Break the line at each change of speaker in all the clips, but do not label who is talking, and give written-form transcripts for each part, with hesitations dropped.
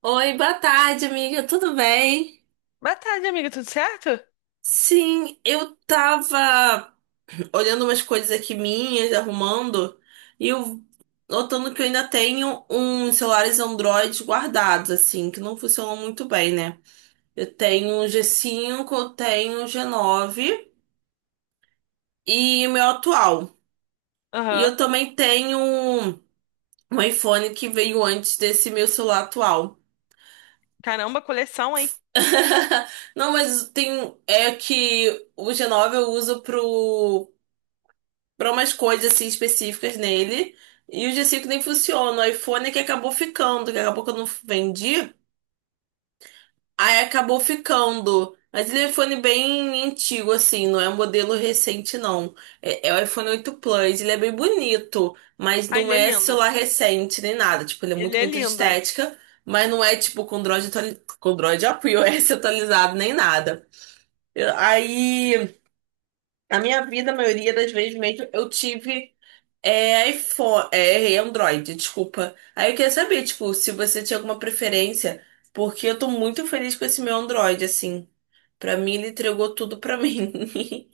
Oi, boa tarde, amiga. Tudo bem?
Boa tarde, amiga, tudo certo?
Sim, eu tava olhando umas coisas aqui minhas, arrumando, e eu notando que eu ainda tenho uns celulares Android guardados, assim, que não funcionam muito bem, né? Eu tenho um G5, eu tenho um G9 e o meu atual. E
Aham.
eu também tenho um iPhone que veio antes desse meu celular atual.
Caramba, coleção, hein?
Não, mas tem. É que o G9 eu uso pro pra umas coisas assim específicas nele. E o G5 nem funciona. O iPhone é que acabou ficando, que acabou que eu não vendi. Aí acabou ficando. Mas ele é um iPhone bem antigo, assim, não é um modelo recente, não. É o iPhone 8 Plus, ele é bem bonito, mas
Ah,
não
ele é
é
lindo.
celular recente nem nada. Tipo, ele é
Ele
muito,
é
muito de
lindo.
estética, mas não é, tipo, com Android, com Android, ó, com iOS atualizado nem nada. Aí, a minha vida, a maioria das vezes mesmo, eu tive. É iPhone, é, errei, Android, desculpa. Aí eu queria saber, tipo, se você tinha alguma preferência, porque eu tô muito feliz com esse meu Android, assim. Pra mim, ele entregou tudo pra mim.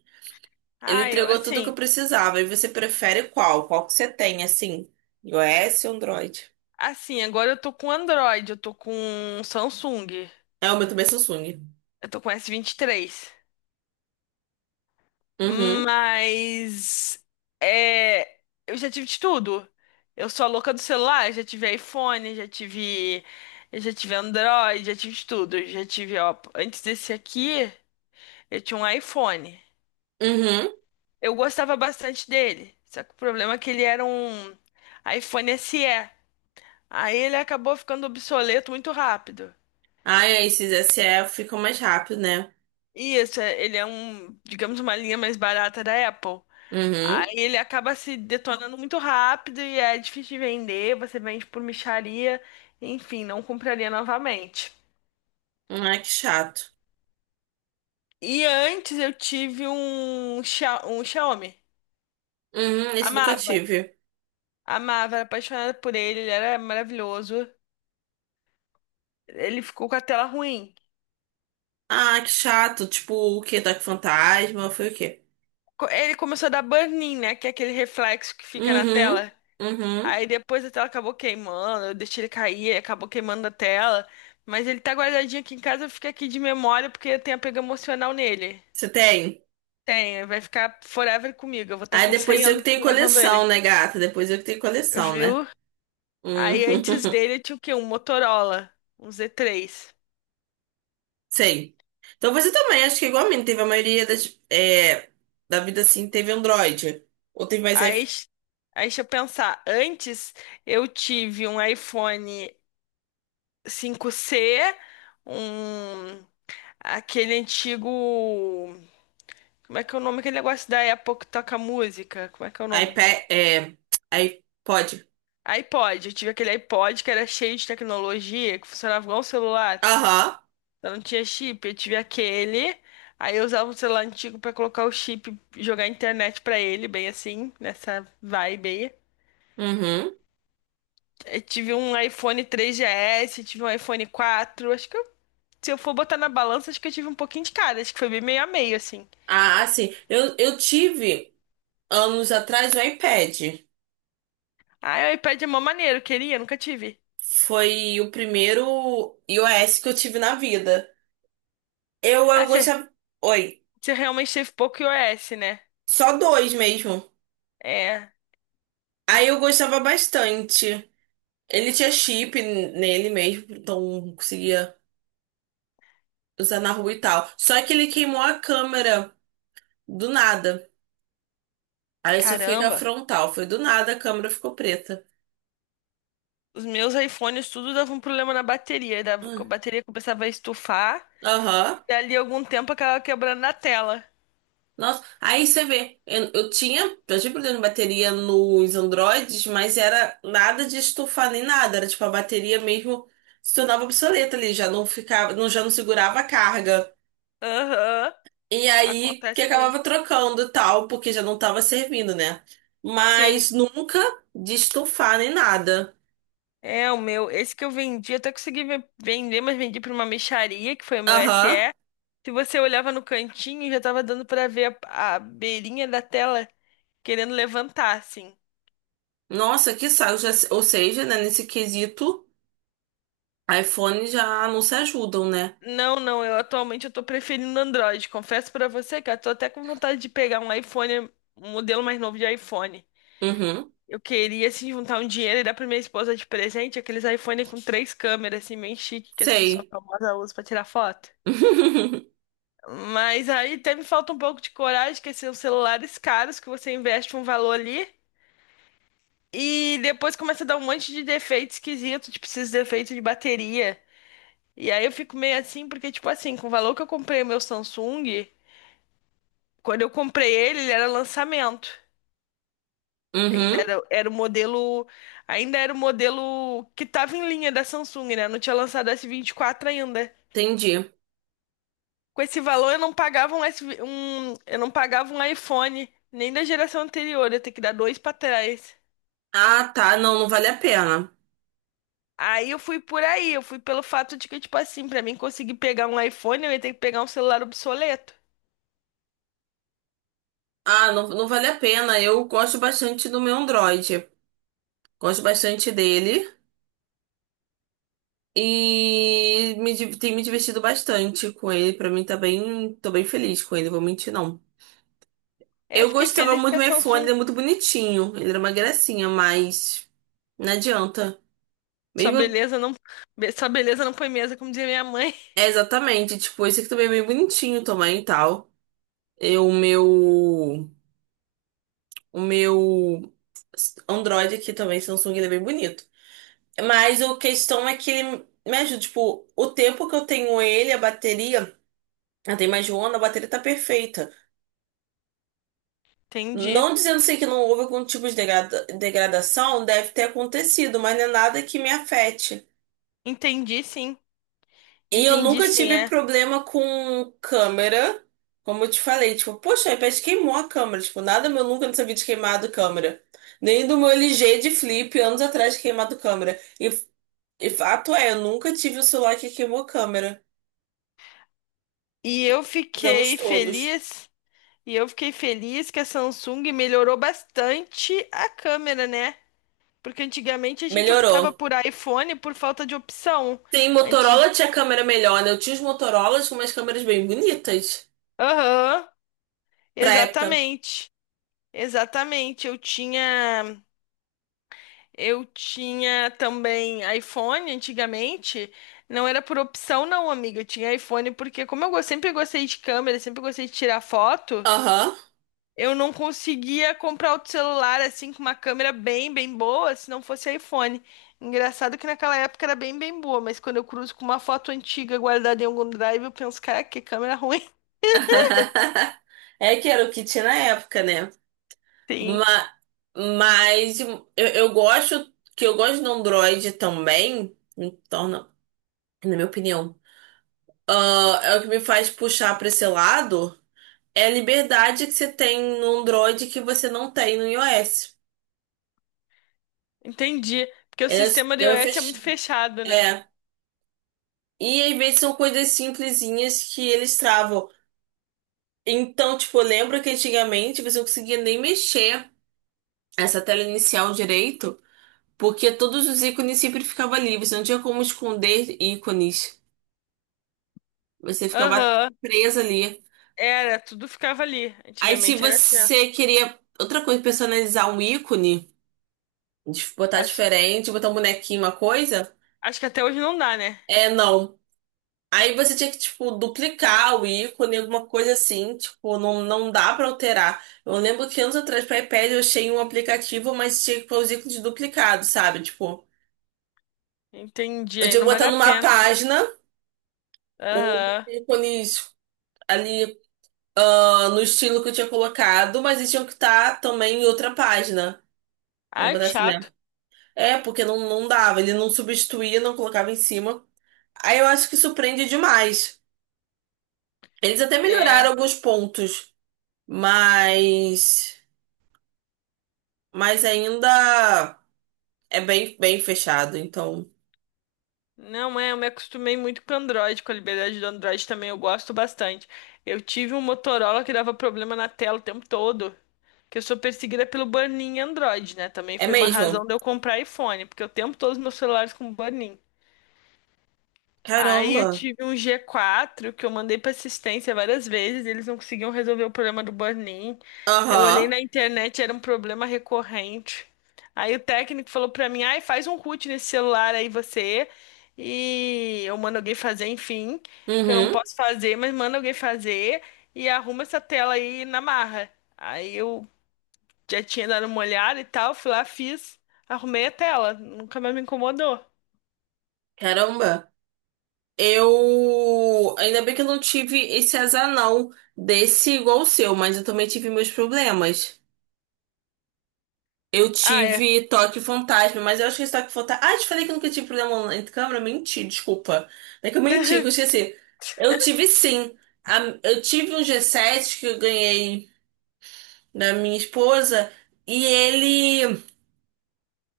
Ele
Ah, eu,
entregou tudo que
assim,
eu precisava. E você prefere qual? Qual que você tem, assim? iOS ou Android?
agora eu tô com Android, eu tô com Samsung,
É, o meu também é Samsung.
eu tô com S23.
Uhum,
Mas, é, eu já tive de tudo. Eu sou a louca do celular, já tive iPhone, eu já tive Android, já tive de tudo. Eu já tive, ó, antes desse aqui, eu tinha um iPhone.
uhum.
Eu gostava bastante dele. Só que o problema é que ele era um iPhone SE. Aí ele acabou ficando obsoleto muito rápido.
Ai, esses S SE ficam mais rápido, né?
E isso, ele é um, digamos, uma linha mais barata da Apple.
Uhum.
Aí ele acaba se detonando muito rápido e é difícil de vender. Você vende por mixaria. Enfim, não compraria novamente.
Ai, que chato.
E antes eu tive um Xiaomi.
Uhum, esse nunca
Amava,
tive.
amava, era apaixonada por ele, ele era maravilhoso. Ele ficou com a tela ruim.
Ah, que chato. Tipo, o quê? Toque Fantasma? Foi o quê?
Ele começou a dar burn-in, né? Que é aquele reflexo que fica na
Uhum,
tela.
uhum.
Aí depois a tela acabou queimando, eu deixei ele cair, aí acabou queimando a tela. Mas ele tá guardadinho aqui em casa, fica aqui de memória porque eu tem apego emocional nele.
Você tem?
Tem, vai ficar forever comigo. Eu vou estar
Aí
com
depois
100
eu que
anos
tenho
levando
coleção,
ele.
né, gata? Depois eu que tenho coleção, né?
Viu?
Hum.
Aí antes dele eu tinha o quê? Um Motorola, um Z3.
Sei. Então você também, acho que igual a mim, teve a maioria da vida assim, teve Android. Ou teve mais
Aí, s- aí, deixa eu pensar. Antes eu tive um iPhone 5C um aquele antigo. Como é que é o nome? Aquele negócio da Apple que toca música. Como é que é o nome?
iPad, é, iPod.
iPod. Eu tive aquele iPod que era cheio de tecnologia, que funcionava igual um celular.
Aham.
Eu não tinha chip. Eu tive aquele. Aí eu usava um celular antigo pra colocar o chip, jogar internet pra ele, bem assim, nessa vibe aí.
Uhum.
Eu tive um iPhone 3GS, tive um iPhone 4. Se eu for botar na balança, acho que eu tive um pouquinho de cada. Acho que foi bem meio a meio, assim.
Ah, sim. Eu tive anos atrás o iPad.
Ah, o iPad é mó maneiro, queria, nunca tive.
Foi o primeiro iOS que eu tive na vida. Eu
Ah, você
gostava. Oi.
Você realmente teve pouco iOS, né?
Só dois mesmo.
É,
Aí eu gostava bastante. Ele tinha chip nele mesmo, então conseguia usar na rua e tal. Só que ele queimou a câmera do nada. Aí só fica a
caramba.
frontal. Foi do nada, a câmera ficou preta.
Os meus iPhones tudo davam um problema na bateria. Dava, a
Hum.
bateria começava a estufar.
Aham.
E ali algum tempo acabava quebrando na tela.
Nossa. Aí você vê, eu tinha problema de bateria nos Androids, mas era nada de estufar nem nada. Era tipo a bateria mesmo se tornava obsoleta ali, já não ficava, não, já não segurava a carga.
Aham,
E aí que
acontece muito.
acabava trocando e tal, porque já não tava servindo, né?
Sim,
Mas nunca de estufar nem nada.
é o meu. Esse que eu vendi, até consegui vender, mas vendi pra uma mixaria, que foi o meu S
Aham.
SE. Se você olhava no cantinho, já tava dando pra ver a beirinha da tela querendo levantar, assim.
Nossa, que saco. Já, ou seja, né, nesse quesito, iPhone já não se ajudam, né?
Não, não, eu atualmente eu tô preferindo Android. Confesso pra você, cara, tô até com vontade de pegar um iPhone, um modelo mais novo de iPhone.
Uhum.
Eu queria, assim, juntar um dinheiro e dar pra minha esposa de presente aqueles iPhone com três câmeras, assim, bem chique, que as pessoas
Sei.
famosas usam pra tirar foto. Mas aí até me falta um pouco de coragem, que assim, são celulares caros, que você investe um valor ali e depois começa a dar um monte de defeito esquisito, tipo esses defeitos de bateria. E aí eu fico meio assim, porque, tipo assim, com o valor que eu comprei o meu Samsung. Quando eu comprei ele, ele era lançamento. Ainda
Uhum.
era, era o modelo, ainda era o modelo que tava em linha da Samsung, né? Não tinha lançado o S24 ainda.
Entendi.
Com esse valor, eu não pagava um, S, V um, eu não pagava um iPhone, nem da geração anterior, eu tenho que dar dois pra trás.
Ah, tá. Não, não vale a pena.
Aí eu fui por aí, eu fui pelo fato de que, tipo assim, pra mim conseguir pegar um iPhone, eu ia ter que pegar um celular obsoleto.
Ah, não, não vale a pena. Eu gosto bastante do meu Android. Gosto bastante dele. E tem me divertido bastante com ele. Pra mim tá bem, tô bem feliz com ele, vou mentir não.
Aí eu
Eu
fiquei
gostava
feliz
muito
que
do
a
meu iPhone,
Samsung,
ele é muito bonitinho. Ele era uma gracinha, mas não adianta.
sua
Mesmo,
beleza não, sua beleza não põe mesa, como dizia minha mãe.
exatamente, tipo, esse aqui também é bem bonitinho também e tal. E o meu Android aqui também, Samsung, ele é bem bonito. Mas a questão é que ele me ajuda, tipo, o tempo que eu tenho ele, a bateria, eu tem mais de um ano, a bateria tá perfeita.
Entendi.
Não dizendo assim que não houve algum tipo de degradação, deve ter acontecido, mas não é nada que me afete.
Entendi, sim.
E eu
Entendi
nunca
sim,
tive
é.
problema com câmera, como eu te falei, tipo, poxa, o iPad queimou a câmera, tipo, nada meu nunca não sabia de queimado câmera. Nem do meu LG de flip, anos atrás, de queimado câmera. E fato é, eu nunca tive o celular que queimou câmera,
E eu
os anos
fiquei
todos.
feliz, e eu fiquei feliz que a Samsung melhorou bastante a câmera, né? Porque antigamente a gente optava
Melhorou.
por iPhone por falta de opção.
Sim,
Anti...
Motorola tinha câmera melhor, né? Eu tinha os Motorolas com umas câmeras bem bonitas
Aham,
pra época.
exatamente. Exatamente. Eu tinha também iPhone antigamente. Não era por opção, não, amiga. Eu tinha iPhone porque, sempre gostei de câmera, sempre gostei de tirar foto.
Aham.
Eu não conseguia comprar outro celular assim com uma câmera bem, bem boa, se não fosse iPhone. Engraçado que naquela época era bem, bem boa, mas quando eu cruzo com uma foto antiga guardada em algum drive, eu penso, cara, que câmera ruim.
É que era o que tinha na época, né?
Sim,
Ma- Mas, eu gosto que eu gosto do Android também, me torna, na minha opinião, ah, é o que me faz puxar para esse lado é a liberdade que você tem no Android que você não tem no iOS.
entendi. Porque o
É,
sistema do
é,
iOS é muito
fech-
fechado, né?
é. E às vezes são coisas simplesinhas que eles travam. Então, tipo, eu lembro que antigamente você não conseguia nem mexer essa tela inicial direito. Porque todos os ícones sempre ficavam ali. Você não tinha como esconder ícones. Você ficava
Aham,
presa ali.
era, tudo ficava ali.
Aí, se
Antigamente era assim, ó.
você queria outra coisa, personalizar um ícone, botar
Acho,
diferente, botar um bonequinho, uma coisa,
acho que até hoje não dá, né?
é não. Aí você tinha que, tipo, duplicar o ícone, alguma coisa assim. Tipo, não, não dá pra alterar. Eu lembro que anos atrás, para iPad, eu achei um aplicativo, mas tinha que pôr os ícones duplicados, sabe? Tipo,
Entendi,
eu
aí
tinha que
não vale
botar
a
numa
pena.
página os
Aham.
ícones ali ah, no estilo que eu tinha colocado, mas eles tinham que estar também em outra página. Vamos
Ai, que
botar assim, né?
chato.
É, porque não, não dava, ele não substituía, não colocava em cima. Aí eu acho que surpreende demais. Eles até melhoraram
É.
alguns pontos, mas mas ainda é bem bem fechado, então
Não é, eu me acostumei muito com Android, com a liberdade do Android também eu gosto bastante. Eu tive um Motorola que dava problema na tela o tempo todo, que eu sou perseguida pelo burn-in em Android, né? Também
é
foi uma razão
mesmo.
de eu comprar iPhone, porque o tempo todo os meus celulares com burn-in. Aí eu
Caramba.
tive um G4 que eu mandei pra assistência várias vezes, eles não conseguiam resolver o problema do burn-in. Eu olhei
Aham.
na internet, era um problema recorrente. Aí o técnico falou pra mim: "Ai, faz um root nesse celular aí você". E eu mando alguém fazer, enfim, que eu não
Uhum.
posso fazer, mas manda alguém fazer e arruma essa tela aí na marra. Aí eu já tinha dado uma olhada e tal, fui lá, fiz, arrumei a tela, nunca mais me incomodou.
Caramba. Eu ainda bem que eu não tive esse azar não desse igual o seu, mas eu também tive meus problemas. Eu
Ah, é.
tive toque fantasma, mas eu acho que esse toque fantasma. Ah, te falei que eu nunca tive problema entre câmera? Menti, desculpa. Não é que eu menti, que eu esqueci. Eu tive sim. Eu tive um G7 que eu ganhei da minha esposa e ele.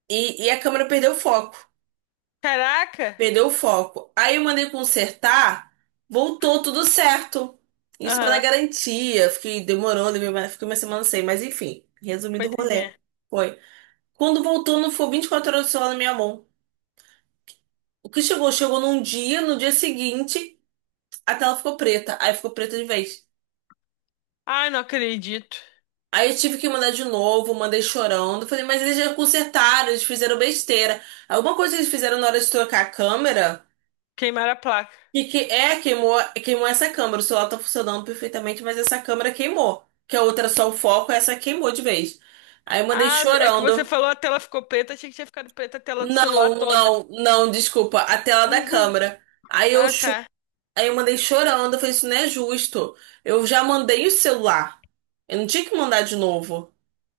E a câmera perdeu o foco.
Caraca!
Perdeu o foco. Aí eu mandei consertar, voltou tudo certo. Isso era na
Aham,
garantia. Fiquei demorou, fiquei uma semana sem, mas enfim, resumindo o
coitadinha.
rolê. Foi. Quando voltou, não foi 24 horas do celular na minha mão. O que chegou? Chegou num dia, no dia seguinte, a tela ficou preta. Aí ficou preta de vez.
Ai, não acredito.
Aí eu tive que mandar de novo, mandei chorando. Falei, mas eles já consertaram, eles fizeram besteira. Alguma coisa que eles fizeram na hora de trocar a câmera,
Queimaram a placa.
que, que é, queimou, queimou essa câmera. O celular tá funcionando perfeitamente, mas essa câmera queimou. Que a outra era só o foco, essa queimou de vez. Aí eu mandei
Ah, é que você
chorando.
falou a tela ficou preta, achei que tinha ficado preta a tela do celular
Não,
toda.
não, não, desculpa, a tela da câmera. Aí eu
Ah,
cho-
tá.
Aí eu mandei chorando, eu falei, isso não é justo. Eu já mandei o celular. Eu não tinha que mandar de novo.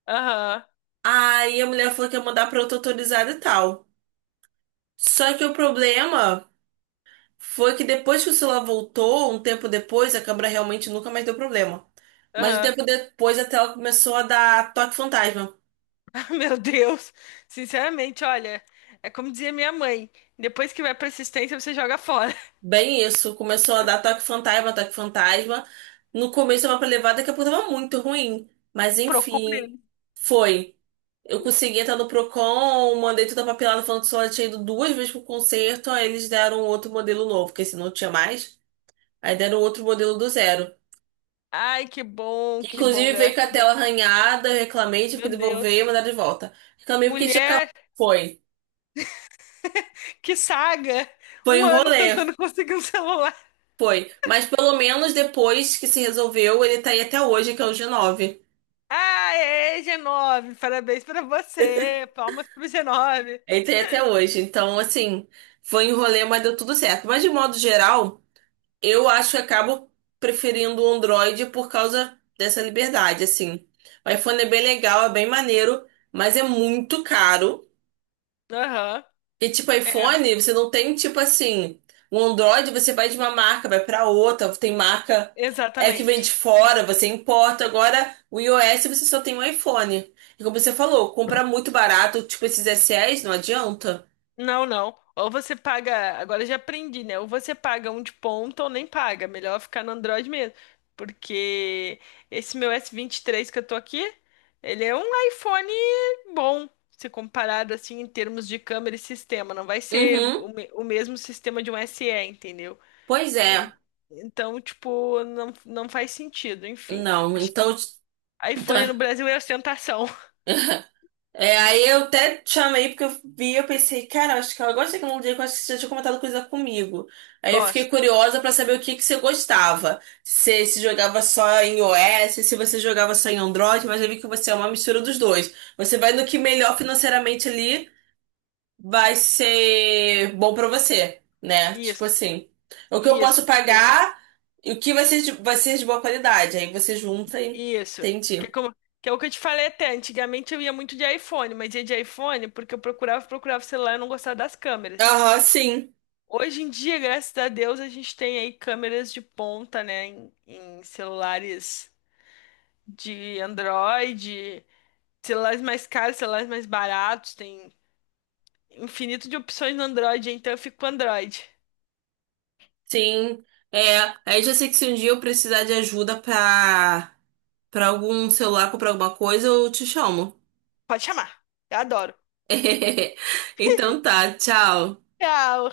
Aham,
Aí a mulher falou que ia mandar pra outra autorizada e tal. Só que o problema foi que depois que o celular voltou, um tempo depois, a câmera realmente nunca mais deu problema. Mas um
aham.
tempo depois a tela começou a dar toque fantasma.
Ah, meu Deus. Sinceramente, olha, é como dizia minha mãe: depois que vai pra assistência, você joga fora.
Bem isso, começou a dar toque fantasma, toque fantasma. No começo eu tava pra levar, daqui a pouco tava muito ruim. Mas
Procura
enfim,
ele.
foi. Eu consegui entrar no Procon, mandei toda a papelada falando que só tinha ido duas vezes pro concerto, aí eles deram outro modelo novo, porque esse não tinha mais. Aí deram outro modelo do zero.
Ai,
Que
que bom,
inclusive veio com
graças
a
a Deus.
tela arranhada, eu reclamei, tive que
Meu
devolver e
Deus.
mandar de volta. Reclamei porque tinha
Mulher,
acabado. Foi.
que saga!
Foi
Um
um
ano
rolê.
tentando conseguir um celular.
Foi. Mas pelo menos depois que se resolveu, ele tá aí até hoje, que é o G9.
Aê, G9, parabéns pra você. Palmas pro G9.
Ele tá aí até hoje. Então, assim, foi um rolê, mas deu tudo certo. Mas de modo geral. Eu acho que acabo preferindo o Android por causa dessa liberdade, assim. O iPhone é bem legal, é bem maneiro, mas é muito caro.
Aham,
E tipo,
é,
iPhone, você não tem tipo assim, o Android você vai de uma marca, vai pra outra, tem marca é que vem de
exatamente.
fora, você importa. Agora, o iOS você só tem um iPhone. E como você falou, comprar muito barato, tipo esses SEs, não adianta.
Não, não. Ou você paga, agora eu já aprendi, né? Ou você paga um de ponta ou nem paga. Melhor ficar no Android mesmo. Porque esse meu S23 que eu tô aqui, ele é um iPhone bom, se comparado assim em termos de câmera e sistema. Não vai ser
Uhum.
o, o mesmo sistema de um S SE, entendeu?
Pois
En-
é.
Então, tipo, não, não faz sentido, enfim.
Não, então
iPhone no Brasil é ostentação.
É, aí eu até te chamei porque eu vi, eu pensei, cara, acho que ela gosta de tecnologia, que eu acho que você já tinha comentado coisa comigo. Aí eu fiquei
Gosto.
curiosa pra saber o que que você gostava. Se jogava só em iOS, se você jogava só em Android, mas eu vi que você é uma mistura dos dois. Você vai no que melhor financeiramente ali vai ser bom pra você, né? Tipo
Isso,
assim, o que eu posso
isso, tipo,
pagar e o que vai ser de, boa qualidade. Aí você junta e
isso. Que é
entendi.
como, que é o que eu te falei até. Antigamente eu ia muito de iPhone, mas ia de iPhone porque eu procurava, procurava celular e não gostava das câmeras.
Aham, sim.
Hoje em dia, graças a Deus, a gente tem aí câmeras de ponta, né, em celulares de Android, celulares mais caros, celulares mais baratos, tem infinito de opções no Android, então eu fico com Android.
Sim, é. Aí já sei que se um dia eu precisar de ajuda pra, algum celular, comprar alguma coisa, eu te chamo.
Pode chamar, eu adoro.
Então tá, tchau.
Tchau.